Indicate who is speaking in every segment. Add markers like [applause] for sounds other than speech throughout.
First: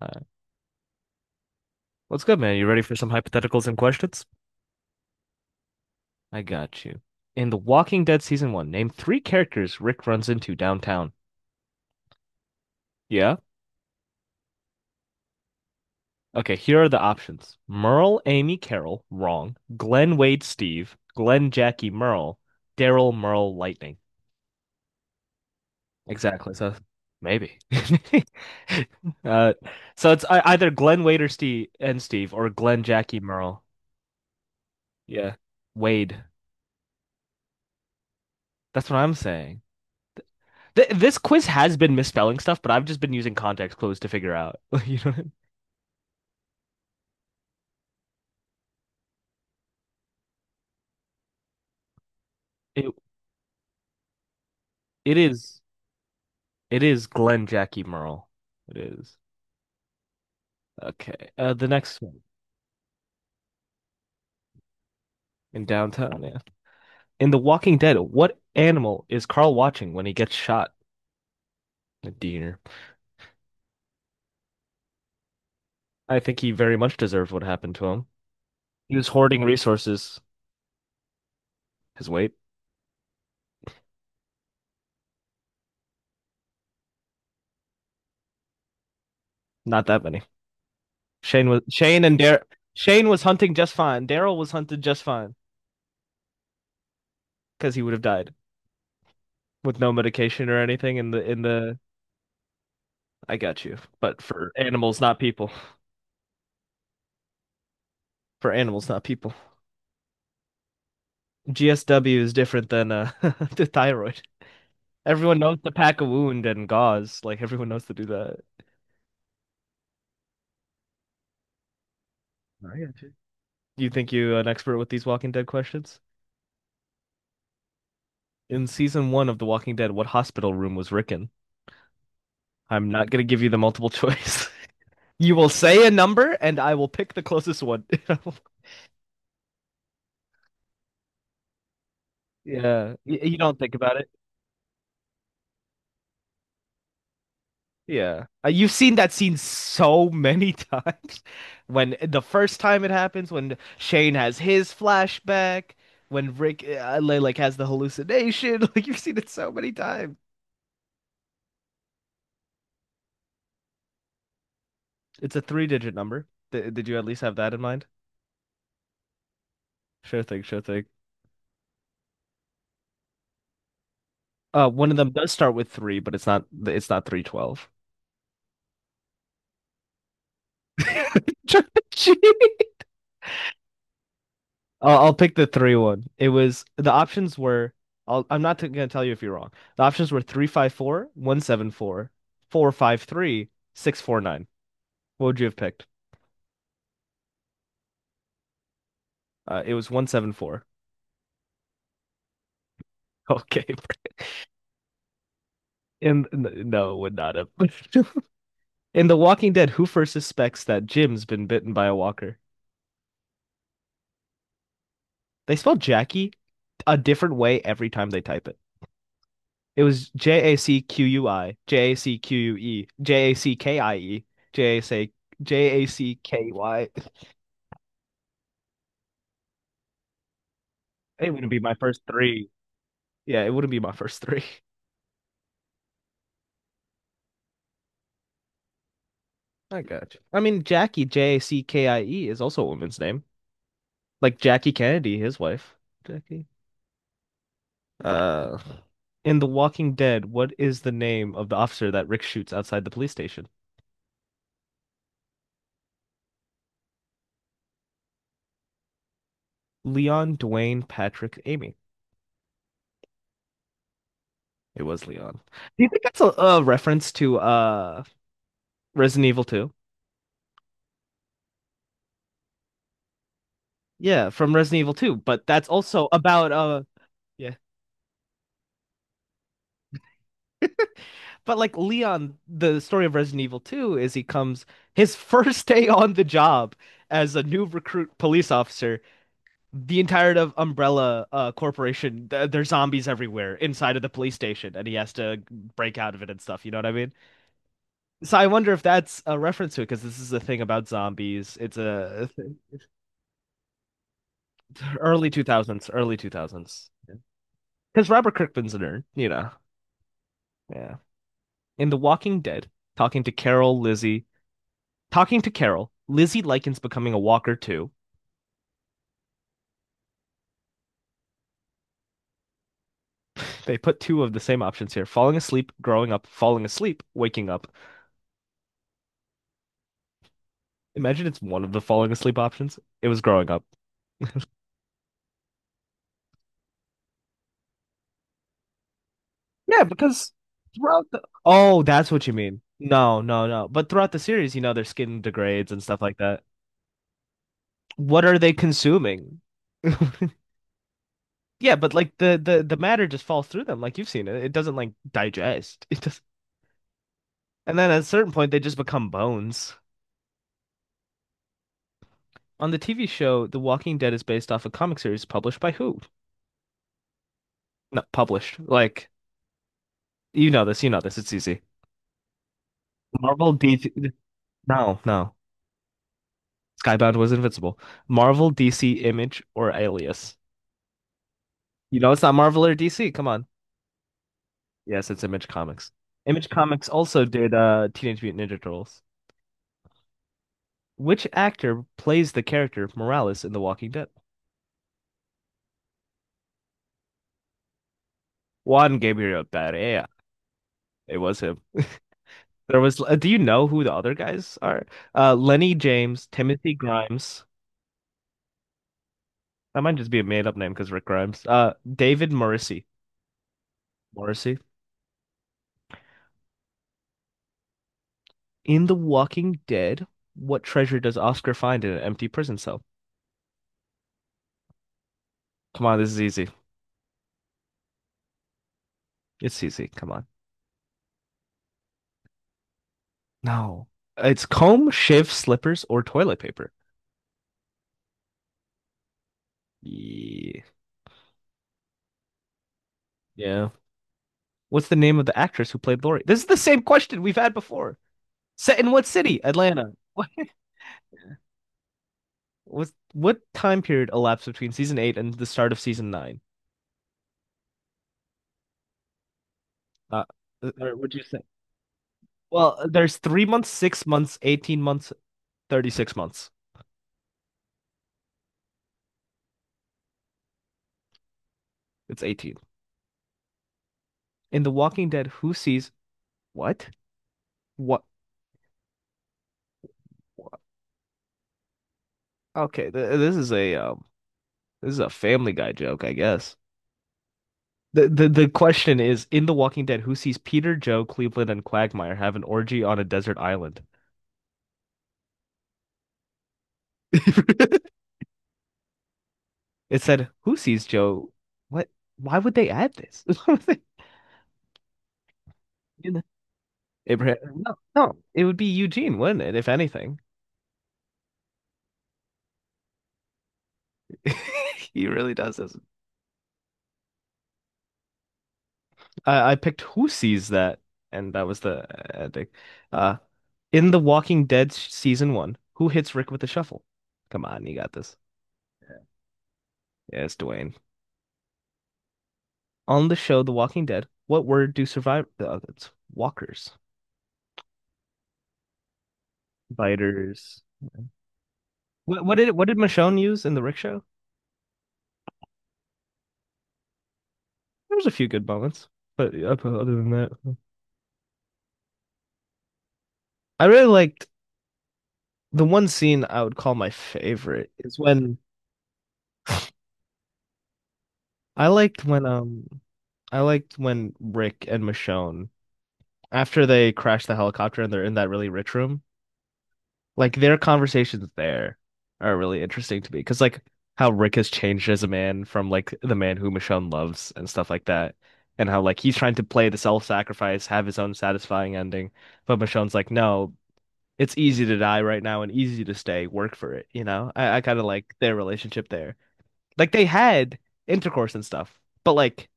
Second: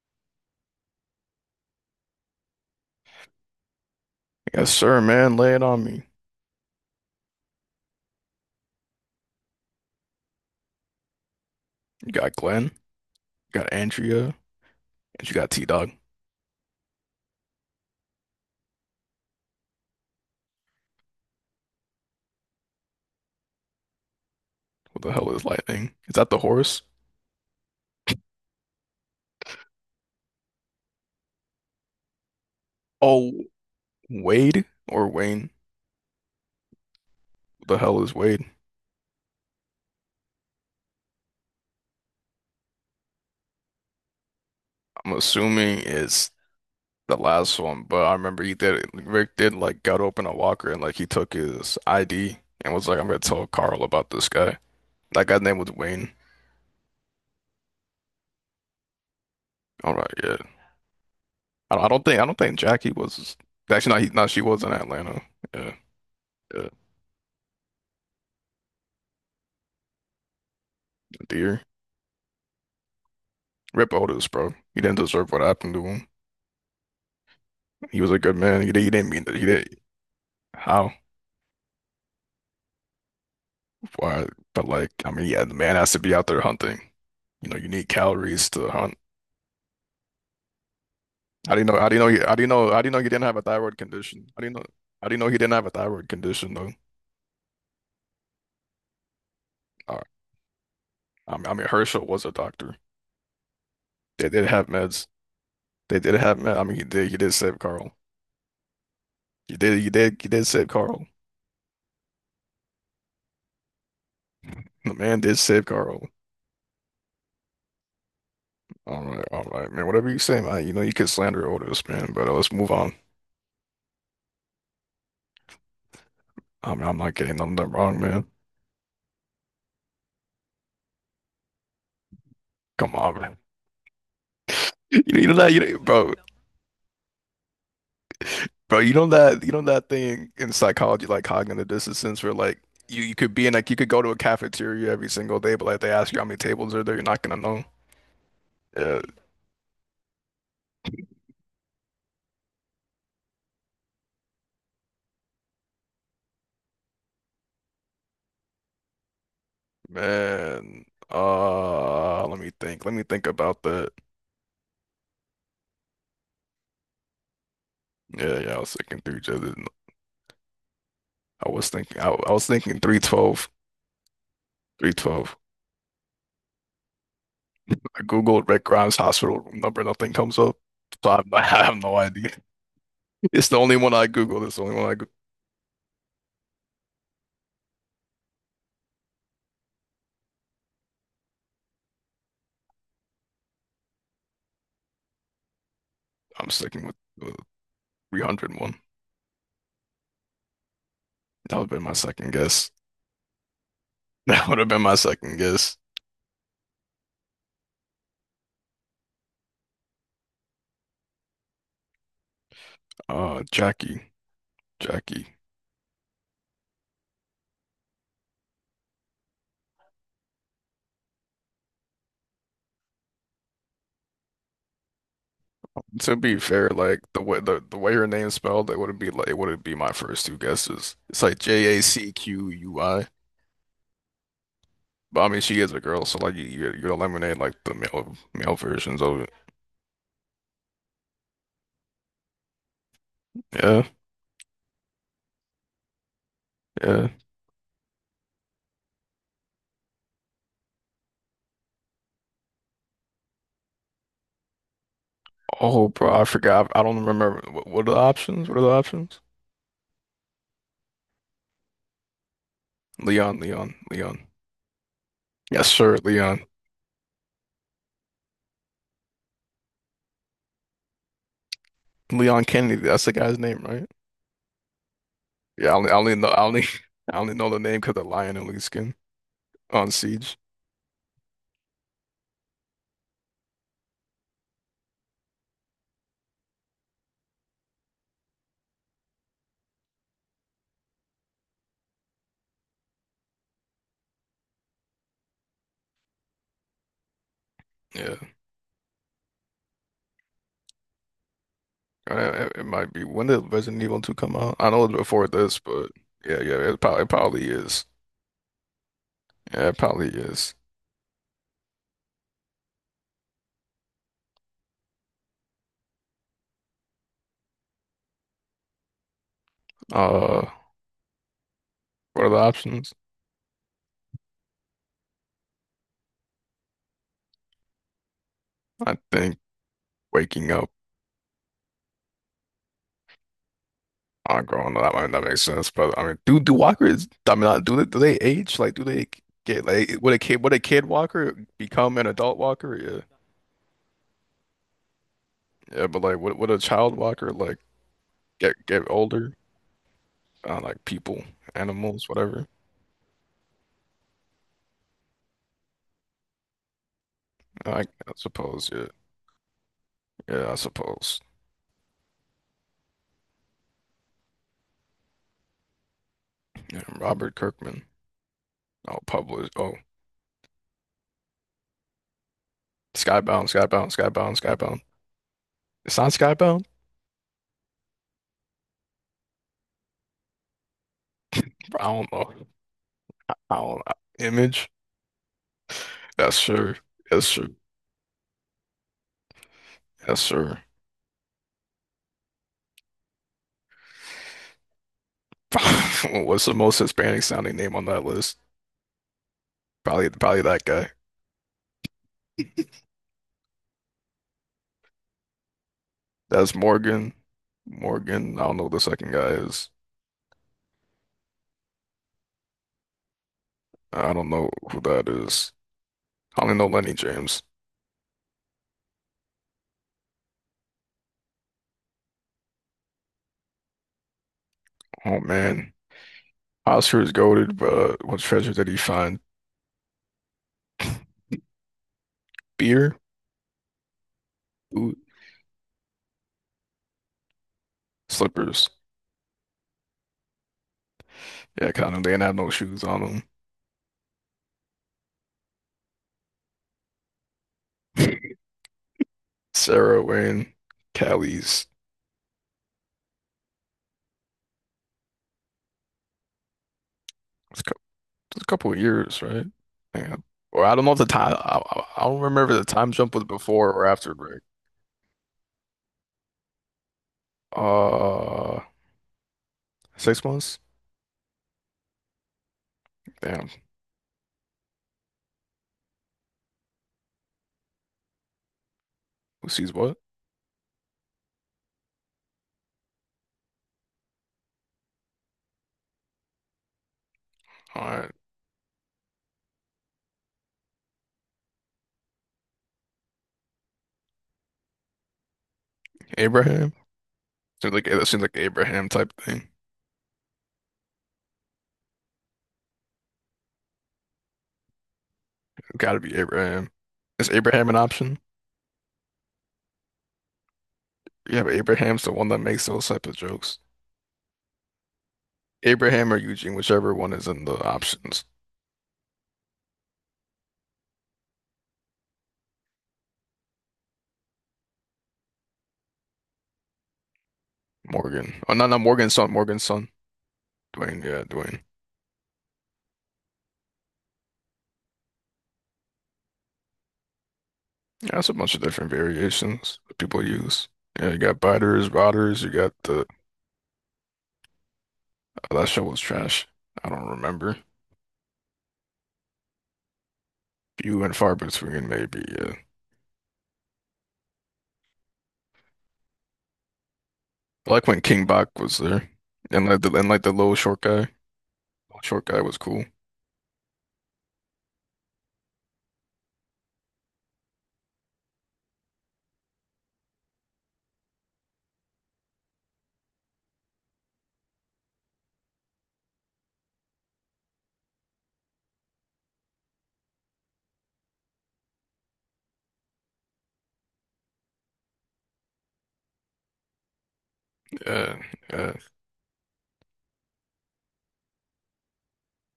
Speaker 1: All right. What's good, man? You ready for some hypotheticals and questions?
Speaker 2: Yes, sir, man. Lay it on me.
Speaker 1: I got you. In The Walking Dead Season 1, name three characters Rick runs into downtown.
Speaker 2: You got Glenn, you
Speaker 1: Yeah?
Speaker 2: got Andrea, and you got T-Dog.
Speaker 1: Okay, here are the options. Merle, Amy, Carol, wrong. Glenn, Wade, Steve, Glenn, Jackie, Merle, Daryl, Merle, Lightning.
Speaker 2: What the hell is Lightning? Is that the
Speaker 1: Exactly. So
Speaker 2: horse?
Speaker 1: maybe. [laughs] Uh, so it's either Glenn, Wade, or Steve, and Steve, or Glenn, Jackie,
Speaker 2: Oh,
Speaker 1: Merle.
Speaker 2: Wade or
Speaker 1: Yeah.
Speaker 2: Wayne?
Speaker 1: Wade.
Speaker 2: What the hell is Wade?
Speaker 1: That's what I'm saying. This quiz has been misspelling stuff, but I've just been using context clues to figure out. [laughs] You know
Speaker 2: I'm
Speaker 1: what I mean?
Speaker 2: assuming it's the last one, but I remember he did Rick did like got open a locker and like he took his ID and
Speaker 1: It
Speaker 2: was like, I'm gonna tell Carl about this guy.
Speaker 1: it
Speaker 2: That guy's name
Speaker 1: is
Speaker 2: was Wayne.
Speaker 1: it is Glenn, Jackie, Merle. It is.
Speaker 2: All right, yeah.
Speaker 1: Okay. The
Speaker 2: I don't, I
Speaker 1: next
Speaker 2: don't
Speaker 1: one
Speaker 2: think Jackie was actually not, she was in Atlanta.
Speaker 1: in
Speaker 2: Yeah,
Speaker 1: downtown. Yeah.
Speaker 2: yeah.
Speaker 1: In The Walking Dead, what animal is Carl watching when he gets shot?
Speaker 2: Dear.
Speaker 1: A deer.
Speaker 2: Rip Otis, bro. He didn't deserve what happened to him.
Speaker 1: I think he very much deserved what happened to
Speaker 2: He
Speaker 1: him.
Speaker 2: was a good man. He
Speaker 1: He was
Speaker 2: didn't mean that.
Speaker 1: hoarding
Speaker 2: He did.
Speaker 1: resources.
Speaker 2: How?
Speaker 1: His weight,
Speaker 2: Why? But like, I mean, yeah, the man has to be out there hunting. You know, you need calories to hunt.
Speaker 1: not that many. Shane
Speaker 2: How do
Speaker 1: was
Speaker 2: you know? How do you
Speaker 1: Shane
Speaker 2: know?
Speaker 1: and Dar
Speaker 2: How do you know he
Speaker 1: Shane was
Speaker 2: didn't have a
Speaker 1: hunting just
Speaker 2: thyroid
Speaker 1: fine.
Speaker 2: condition?
Speaker 1: Daryl
Speaker 2: How do
Speaker 1: was
Speaker 2: you know?
Speaker 1: hunted just
Speaker 2: How do you know
Speaker 1: fine
Speaker 2: he didn't have a thyroid condition though?
Speaker 1: because he would have died with no
Speaker 2: Uh,
Speaker 1: medication or anything in the
Speaker 2: I
Speaker 1: in
Speaker 2: mean, I mean,
Speaker 1: the
Speaker 2: Herschel was a doctor.
Speaker 1: I got you. But
Speaker 2: They did
Speaker 1: for
Speaker 2: have
Speaker 1: animals,
Speaker 2: meds.
Speaker 1: not people.
Speaker 2: They did have meds. I mean, he did. He did save Carl.
Speaker 1: For animals, not people.
Speaker 2: He did. He did. He did save Carl.
Speaker 1: GSW is different than [laughs] the thyroid.
Speaker 2: The man
Speaker 1: Everyone
Speaker 2: did
Speaker 1: knows
Speaker 2: save
Speaker 1: to pack a
Speaker 2: Carl.
Speaker 1: wound and gauze. Like everyone knows to do that.
Speaker 2: All right, man. Whatever you say, man. You know you can slander Otis, man. But let's move
Speaker 1: I
Speaker 2: on.
Speaker 1: got you. You think you are an expert with these Walking Dead questions?
Speaker 2: I mean, I'm not getting nothing wrong, man.
Speaker 1: In season 1 of The Walking Dead, what hospital room was Rick in? I'm
Speaker 2: Come
Speaker 1: not
Speaker 2: on,
Speaker 1: gonna
Speaker 2: man.
Speaker 1: give you the multiple choice. [laughs]
Speaker 2: You know
Speaker 1: You will
Speaker 2: that, you know,
Speaker 1: say a
Speaker 2: bro,
Speaker 1: number, and I will pick the closest one. [laughs]
Speaker 2: bro. You know that, that thing in psychology, like cognitive dissonance, where like
Speaker 1: Yeah,
Speaker 2: you could
Speaker 1: you
Speaker 2: be in
Speaker 1: don't
Speaker 2: like
Speaker 1: think
Speaker 2: you could
Speaker 1: about
Speaker 2: go
Speaker 1: it.
Speaker 2: to a cafeteria every single day, but like they ask you how many tables are there, you're not gonna know.
Speaker 1: Yeah. You've seen
Speaker 2: Yeah,
Speaker 1: that scene so many [laughs] times. When the first time it happens, when Shane has his flashback, when Rick like has the hallucination, [laughs] like you've seen it so many times.
Speaker 2: man. Let me think. Let me think about that.
Speaker 1: It's a three-digit number. D Did you at least have that in mind?
Speaker 2: Yeah, yeah. I was thinking three.
Speaker 1: Sure thing, sure thing.
Speaker 2: I was thinking. I was thinking 312.
Speaker 1: One
Speaker 2: Three
Speaker 1: of them does
Speaker 2: twelve.
Speaker 1: start with three, but it's not 312.
Speaker 2: I googled Rick Grimes hospital room number. Nothing comes up. So I have, no, [laughs] I have no idea. [laughs]
Speaker 1: [laughs]
Speaker 2: It's the only one I googled. It's the only one I
Speaker 1: I'll pick the three one. It was the options were I'm not gonna tell you if you're wrong. The options were 354, 174, 453, 649. What would you have picked?
Speaker 2: I'm sticking with the 300.
Speaker 1: It was 174.
Speaker 2: That would have been my second guess. [laughs]
Speaker 1: [laughs] Okay,
Speaker 2: That would have been my second guess.
Speaker 1: and no, would not have. [laughs] In The Walking Dead, who first suspects that Jim's been bitten by a walker?
Speaker 2: Jackie, Jackie.
Speaker 1: They spell Jackie a different way every time they type it. It was Jacqui, Jacque, Jackie, J A C J A C
Speaker 2: To be
Speaker 1: K
Speaker 2: fair,
Speaker 1: Y.
Speaker 2: like the way her name's spelled, it wouldn't be like it wouldn't be my first two guesses. It's
Speaker 1: It
Speaker 2: like
Speaker 1: wouldn't be my
Speaker 2: J A
Speaker 1: first
Speaker 2: C
Speaker 1: three.
Speaker 2: Q U I.
Speaker 1: Yeah, it wouldn't be my first three.
Speaker 2: But I mean, she is a girl, so like you you eliminate like the male versions of it.
Speaker 1: [laughs] I got you. I mean, Jackie, J A C K I E, is also a woman's name.
Speaker 2: Yeah,
Speaker 1: Like Jackie Kennedy, his wife. Jackie.
Speaker 2: yeah.
Speaker 1: Uh, in The Walking Dead, what is the name of the officer that Rick shoots outside the police station?
Speaker 2: Oh, bro, I forgot. I don't remember. What are the options? What are the options?
Speaker 1: Leon, Dwayne, Patrick, Amy.
Speaker 2: Leon, Leon, Leon.
Speaker 1: It was Leon.
Speaker 2: Yes,
Speaker 1: Do you
Speaker 2: sir,
Speaker 1: think that's a,
Speaker 2: Leon.
Speaker 1: a reference to Resident Evil 2?
Speaker 2: Leon Kennedy. That's the guy's name, right?
Speaker 1: Yeah, from Resident Evil 2, but that's also
Speaker 2: I
Speaker 1: about
Speaker 2: only [laughs] I only know
Speaker 1: yeah.
Speaker 2: the name because the lion and Li's Skin on Siege.
Speaker 1: But like Leon, the story of Resident Evil 2 is he comes his [laughs] first day on the job as a new recruit police officer. The entirety of Umbrella Corporation, th there's zombies everywhere inside of the police station, and he has to break out of it and stuff. You know what I mean?
Speaker 2: Yeah,
Speaker 1: So I wonder if that's a reference to it because this is a thing about zombies. It's a
Speaker 2: It, it might be. When did Resident Evil 2 come out? I know it's before
Speaker 1: Early
Speaker 2: this,
Speaker 1: 2000s,
Speaker 2: but
Speaker 1: early
Speaker 2: yeah, yeah,
Speaker 1: 2000s.
Speaker 2: it probably is.
Speaker 1: Because Robert Kirkman's a nerd, you know.
Speaker 2: Yeah, it probably is.
Speaker 1: Yeah. In The Walking Dead, talking to Carol, Lizzie, talking to Carol, Lizzie likens becoming a walker to.
Speaker 2: Uh, what are the options?
Speaker 1: [laughs] They put two of the same options here: falling asleep, growing up, falling asleep, waking up.
Speaker 2: I think waking up.
Speaker 1: Imagine it's one of the falling asleep options. It was growing up.
Speaker 2: Oh, girl, no, that might not make sense, but I mean, do walkers? I mean, do they age? Like, do they get
Speaker 1: Yeah,
Speaker 2: like
Speaker 1: because
Speaker 2: would a kid
Speaker 1: throughout the.
Speaker 2: walker
Speaker 1: Oh,
Speaker 2: become an
Speaker 1: that's what you
Speaker 2: adult
Speaker 1: mean.
Speaker 2: walker? Yeah,
Speaker 1: No, no, no. But throughout the series, you know, their skin degrades and
Speaker 2: yeah,
Speaker 1: stuff
Speaker 2: but
Speaker 1: like
Speaker 2: like,
Speaker 1: that.
Speaker 2: would a child walker like
Speaker 1: What are they
Speaker 2: get older?
Speaker 1: consuming? [laughs]
Speaker 2: Like people,
Speaker 1: Yeah, but
Speaker 2: animals,
Speaker 1: like the,
Speaker 2: whatever.
Speaker 1: the the matter just falls through them, like you've seen it. It doesn't like digest. [laughs] It just And
Speaker 2: I
Speaker 1: then at a certain point they
Speaker 2: suppose,
Speaker 1: just
Speaker 2: yeah,
Speaker 1: become bones.
Speaker 2: yeah, I suppose.
Speaker 1: On the TV show, The Walking Dead is based off a comic series published by who?
Speaker 2: Yeah, Robert Kirkman.
Speaker 1: Not published.
Speaker 2: Oh,
Speaker 1: Like,
Speaker 2: publish. Oh,
Speaker 1: you know this, it's easy.
Speaker 2: Skybound,
Speaker 1: Marvel, DC.
Speaker 2: Skybound, Skybound, Skybound.
Speaker 1: No, no.
Speaker 2: It's not Skybound.
Speaker 1: Skybound was invincible. Marvel, DC, Image, or Alias.
Speaker 2: I
Speaker 1: You
Speaker 2: don't
Speaker 1: know it's
Speaker 2: know.
Speaker 1: not Marvel or DC. Come
Speaker 2: I
Speaker 1: on.
Speaker 2: don't. Image.
Speaker 1: Yes, it's Image Comics.
Speaker 2: That's
Speaker 1: Image
Speaker 2: sure.
Speaker 1: Comics also
Speaker 2: That's sure.
Speaker 1: did Teenage Mutant Ninja Turtles.
Speaker 2: That's sure.
Speaker 1: Which actor plays the character Morales in The Walking Dead?
Speaker 2: [laughs] What's the most Hispanic sounding name on that list?
Speaker 1: Juan Gabriel Pereira.
Speaker 2: Probably, probably that guy.
Speaker 1: It was him. There was. Do you know who the other guys are? Lenny James,
Speaker 2: That's
Speaker 1: Timothy
Speaker 2: Morgan.
Speaker 1: Grimes.
Speaker 2: Morgan. I don't know who the second guy is.
Speaker 1: That might just be a made-up name because Rick Grimes. David Morrissey.
Speaker 2: I don't know
Speaker 1: Morrissey.
Speaker 2: who that is. I only know Lenny James.
Speaker 1: In The Walking Dead, what treasure does Oscar find in an empty prison cell?
Speaker 2: Oh man.
Speaker 1: Come on, this is easy.
Speaker 2: Oscar is goaded, but what treasure did he find?
Speaker 1: It's easy. Come on.
Speaker 2: Beer,
Speaker 1: No. It's comb,
Speaker 2: ooh,
Speaker 1: shave, slippers, or toilet paper.
Speaker 2: slippers.
Speaker 1: Ye-
Speaker 2: Yeah, kind of. They didn't have no shoes on
Speaker 1: Yeah. What's the name of the actress who played Lori? This is the same question we've had before.
Speaker 2: them. [laughs]
Speaker 1: Set in what city? Atlanta.
Speaker 2: Sarah
Speaker 1: What?
Speaker 2: Wayne, Callie's.
Speaker 1: What, time period elapsed between season 8 and the start of season 9?
Speaker 2: It's a cou- it's a couple of years, right? Yeah.
Speaker 1: Uh,
Speaker 2: Or I don't know if the
Speaker 1: what do you
Speaker 2: time.
Speaker 1: say?
Speaker 2: I don't remember the
Speaker 1: Well,
Speaker 2: time jump
Speaker 1: there's
Speaker 2: was
Speaker 1: 3 months,
Speaker 2: before or
Speaker 1: six
Speaker 2: after
Speaker 1: months,
Speaker 2: break.
Speaker 1: 18 months, 36 months.
Speaker 2: Uh, 6 months.
Speaker 1: It's 18.
Speaker 2: Damn.
Speaker 1: In The Walking Dead, who sees what? What?
Speaker 2: Who sees what?
Speaker 1: What? Okay, th this is a Family Guy joke, I guess.
Speaker 2: All
Speaker 1: The,
Speaker 2: right.
Speaker 1: the the question is, in The Walking Dead, who sees Peter, Joe, Cleveland, and Quagmire have an orgy on a desert island?
Speaker 2: Abraham. Seems like
Speaker 1: [laughs]
Speaker 2: it seems like Abraham type thing.
Speaker 1: It said, who sees Joe? What? Why would they add this? [laughs] Why would they-
Speaker 2: It's gotta
Speaker 1: You
Speaker 2: be
Speaker 1: know,
Speaker 2: Abraham. Is
Speaker 1: Abraham,
Speaker 2: Abraham
Speaker 1: no,
Speaker 2: an
Speaker 1: no,
Speaker 2: option?
Speaker 1: it would be Eugene, wouldn't it? If anything,
Speaker 2: Yeah, but Abraham's the one that makes those type of jokes.
Speaker 1: [laughs] he really does this.
Speaker 2: Abraham or Eugene, whichever one is in the options.
Speaker 1: I picked Who Sees That, and that was the ending. Uh, in The Walking Dead season 1, who hits Rick with the shovel? Come on, you got this.
Speaker 2: Morgan. Oh, no, not Morgan's son. Morgan's son.
Speaker 1: Yeah, it's Dwayne.
Speaker 2: Dwayne. Yeah, Dwayne.
Speaker 1: On the show The Walking Dead, what word do survive? Oh, it's walkers,
Speaker 2: Yeah, that's a bunch of different variations that people
Speaker 1: biters.
Speaker 2: use. Yeah, you got biters,
Speaker 1: What, what
Speaker 2: rotters.
Speaker 1: did
Speaker 2: You
Speaker 1: what
Speaker 2: got
Speaker 1: did
Speaker 2: the.
Speaker 1: Michonne use in the Rick show?
Speaker 2: Oh, that show was trash. I don't remember.
Speaker 1: There was a few good moments, but other than that, no.
Speaker 2: Few and far between, maybe. Yeah.
Speaker 1: I really liked the one scene I would call my favorite
Speaker 2: I like
Speaker 1: is
Speaker 2: when King
Speaker 1: when
Speaker 2: Bach was there, and like the little short guy.
Speaker 1: I liked
Speaker 2: Short
Speaker 1: when
Speaker 2: guy was cool.
Speaker 1: I liked when Rick and Michonne after they crash the helicopter and they're in that really rich room, like their conversations there are really interesting to me because like how Rick has changed as a man from like the man who Michonne loves and stuff like that, and how like he's trying to play the self-sacrifice, have his own satisfying ending, but Michonne's like, no, it's easy to die right now and easy to stay, work for it, you know? I kind of like
Speaker 2: Yeah,
Speaker 1: their
Speaker 2: yeah,
Speaker 1: relationship there. Like they had intercourse and stuff, but like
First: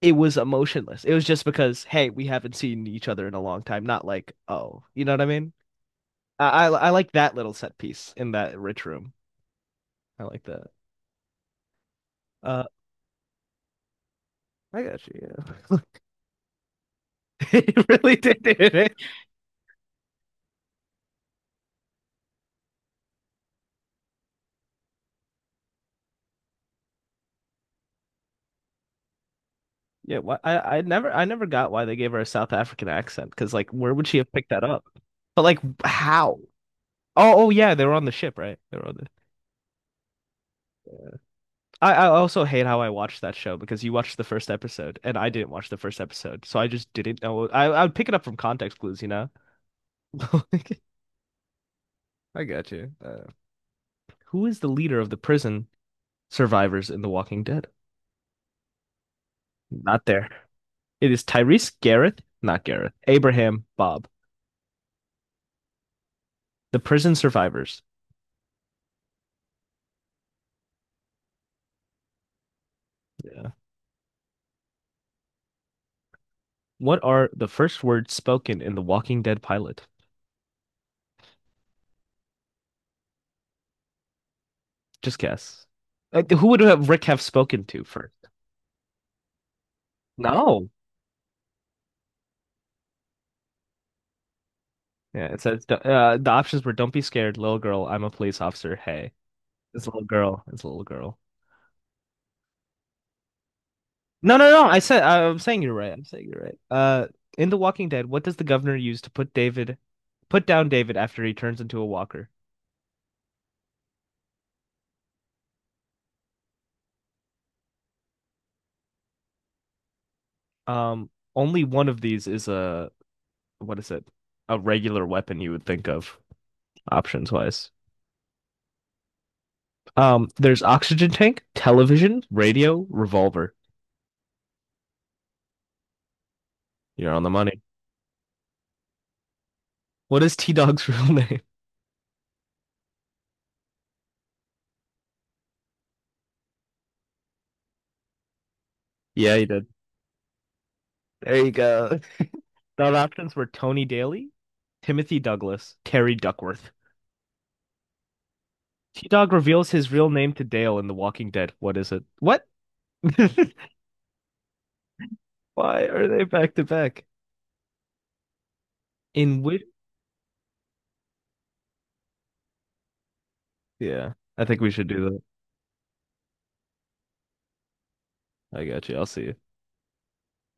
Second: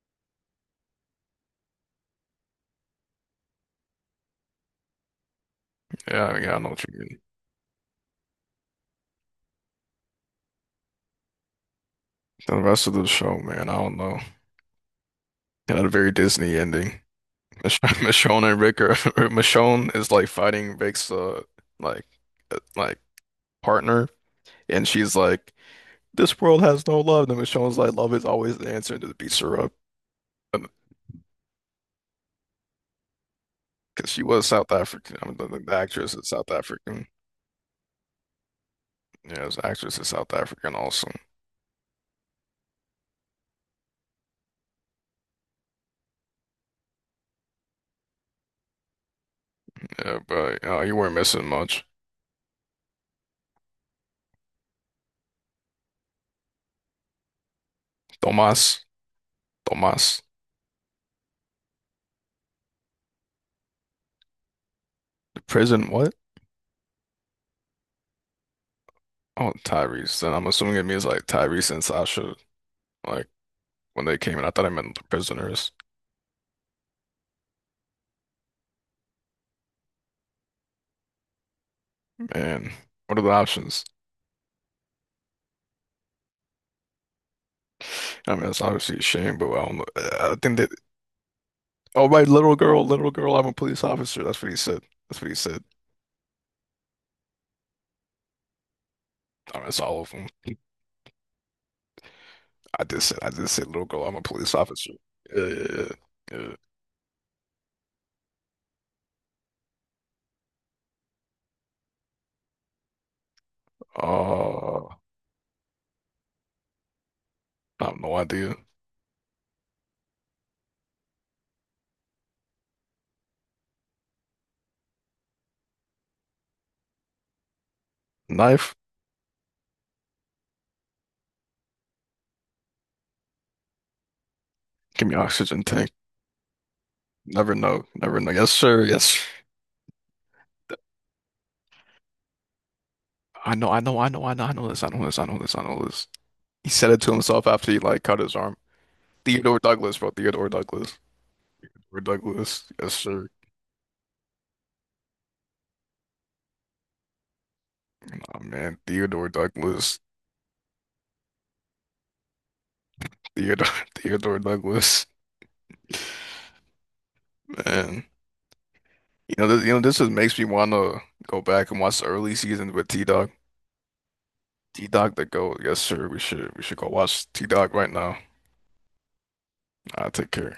Speaker 1: it was emotionless. It was just because, hey, we haven't seen each other in a long time. Not like, oh, you know what I mean?
Speaker 2: yeah. Yeah, I
Speaker 1: I I,
Speaker 2: know what
Speaker 1: I
Speaker 2: you
Speaker 1: like
Speaker 2: mean.
Speaker 1: that little set piece in that rich room. I like that.
Speaker 2: The
Speaker 1: Uh,
Speaker 2: rest of the show, man, I don't know.
Speaker 1: I got you. Yeah,
Speaker 2: It had a very Disney ending.
Speaker 1: [laughs]
Speaker 2: Mich- [laughs]
Speaker 1: it really
Speaker 2: Michonne
Speaker 1: did
Speaker 2: and Rick
Speaker 1: it?
Speaker 2: are [laughs] Michonne is like fighting Rick's like like partner and she's like this world has no love and Michonne's like love is always the answer and just beats her up
Speaker 1: Yeah, why, I never got why they gave her a South African accent because like where would
Speaker 2: because
Speaker 1: she
Speaker 2: she
Speaker 1: have
Speaker 2: was
Speaker 1: picked that
Speaker 2: South
Speaker 1: up?
Speaker 2: African. I mean,
Speaker 1: But like
Speaker 2: the actress is
Speaker 1: how?
Speaker 2: South African.
Speaker 1: Oh yeah, they were on the ship, right? They were on the.
Speaker 2: Yeah, the actress is South African also.
Speaker 1: I also hate how I watched that show because you watched the first episode and I didn't watch the first episode, so I just didn't know. I would pick it up from context clues, you know.
Speaker 2: Yeah,
Speaker 1: [laughs]
Speaker 2: but you weren't missing much.
Speaker 1: I got you. Who is the leader of the prison survivors in The Walking Dead?
Speaker 2: Tomas.
Speaker 1: Not
Speaker 2: Tomas.
Speaker 1: there. It is Tyrese Garrett, not Gareth, Abraham Bob,
Speaker 2: The prison what?
Speaker 1: the prison survivors.
Speaker 2: Oh, Tyrese then. I'm assuming it means like Tyrese and Sasha, like
Speaker 1: Yeah.
Speaker 2: when they came in. I thought I meant the prisoners.
Speaker 1: What are the first words spoken in The Walking Dead pilot?
Speaker 2: Man, what are the options?
Speaker 1: Just guess. Who would have Rick have spoken to first?
Speaker 2: I mean, it's obviously a shame, but I don't know.
Speaker 1: No.
Speaker 2: Oh, right, little girl, I'm a police officer. That's what he said. That's what
Speaker 1: Yeah,
Speaker 2: he
Speaker 1: it
Speaker 2: said.
Speaker 1: says the options were "Don't be scared, little girl. I'm a police officer. Hey,
Speaker 2: I mean, it's
Speaker 1: it's a
Speaker 2: all
Speaker 1: little
Speaker 2: of them.
Speaker 1: girl. It's a little girl."
Speaker 2: I did say, little girl, I'm a
Speaker 1: No, no,
Speaker 2: police
Speaker 1: no. I
Speaker 2: officer.
Speaker 1: said I'm
Speaker 2: Yeah,
Speaker 1: saying
Speaker 2: yeah,
Speaker 1: you're right. I'm saying
Speaker 2: yeah.
Speaker 1: you're
Speaker 2: Yeah.
Speaker 1: right. In The Walking Dead, what does the governor use to put down David after he turns into a walker?
Speaker 2: Uh, I have no idea.
Speaker 1: Um, only one of these is a what is it? A regular weapon you would think of options wise.
Speaker 2: Knife,
Speaker 1: There's oxygen tank, television, radio, revolver.
Speaker 2: give me oxygen tank.
Speaker 1: You're on the
Speaker 2: Never
Speaker 1: money.
Speaker 2: know, never know. Yes, sir. Yes.
Speaker 1: What is T-Dog's real name? [laughs]
Speaker 2: I know this, I know this. He said it to himself after he like cut his arm.
Speaker 1: Yeah, you
Speaker 2: Theodore
Speaker 1: did.
Speaker 2: Douglas, bro, Theodore Douglas.
Speaker 1: There you go.
Speaker 2: Theodore Douglas,
Speaker 1: The
Speaker 2: yes, sir.
Speaker 1: options were Tony Daly, Timothy Douglas, Terry Duckworth.
Speaker 2: Nah, man,
Speaker 1: T
Speaker 2: Theodore
Speaker 1: Dog reveals his
Speaker 2: Douglas.
Speaker 1: real name to Dale in The Walking Dead. What is it? What? [laughs]
Speaker 2: Theodore, [laughs] Theodore Douglas,
Speaker 1: Why are they back to back?
Speaker 2: man. You
Speaker 1: In
Speaker 2: know,
Speaker 1: which?
Speaker 2: this, this just makes me want to go back and watch the early seasons with T-Dog.
Speaker 1: Yeah, I think we should do
Speaker 2: T-Dog
Speaker 1: that.
Speaker 2: the GOAT. Yes, sir. We should go watch T-Dog right now.
Speaker 1: I got you. I'll see you.
Speaker 2: I'll take care.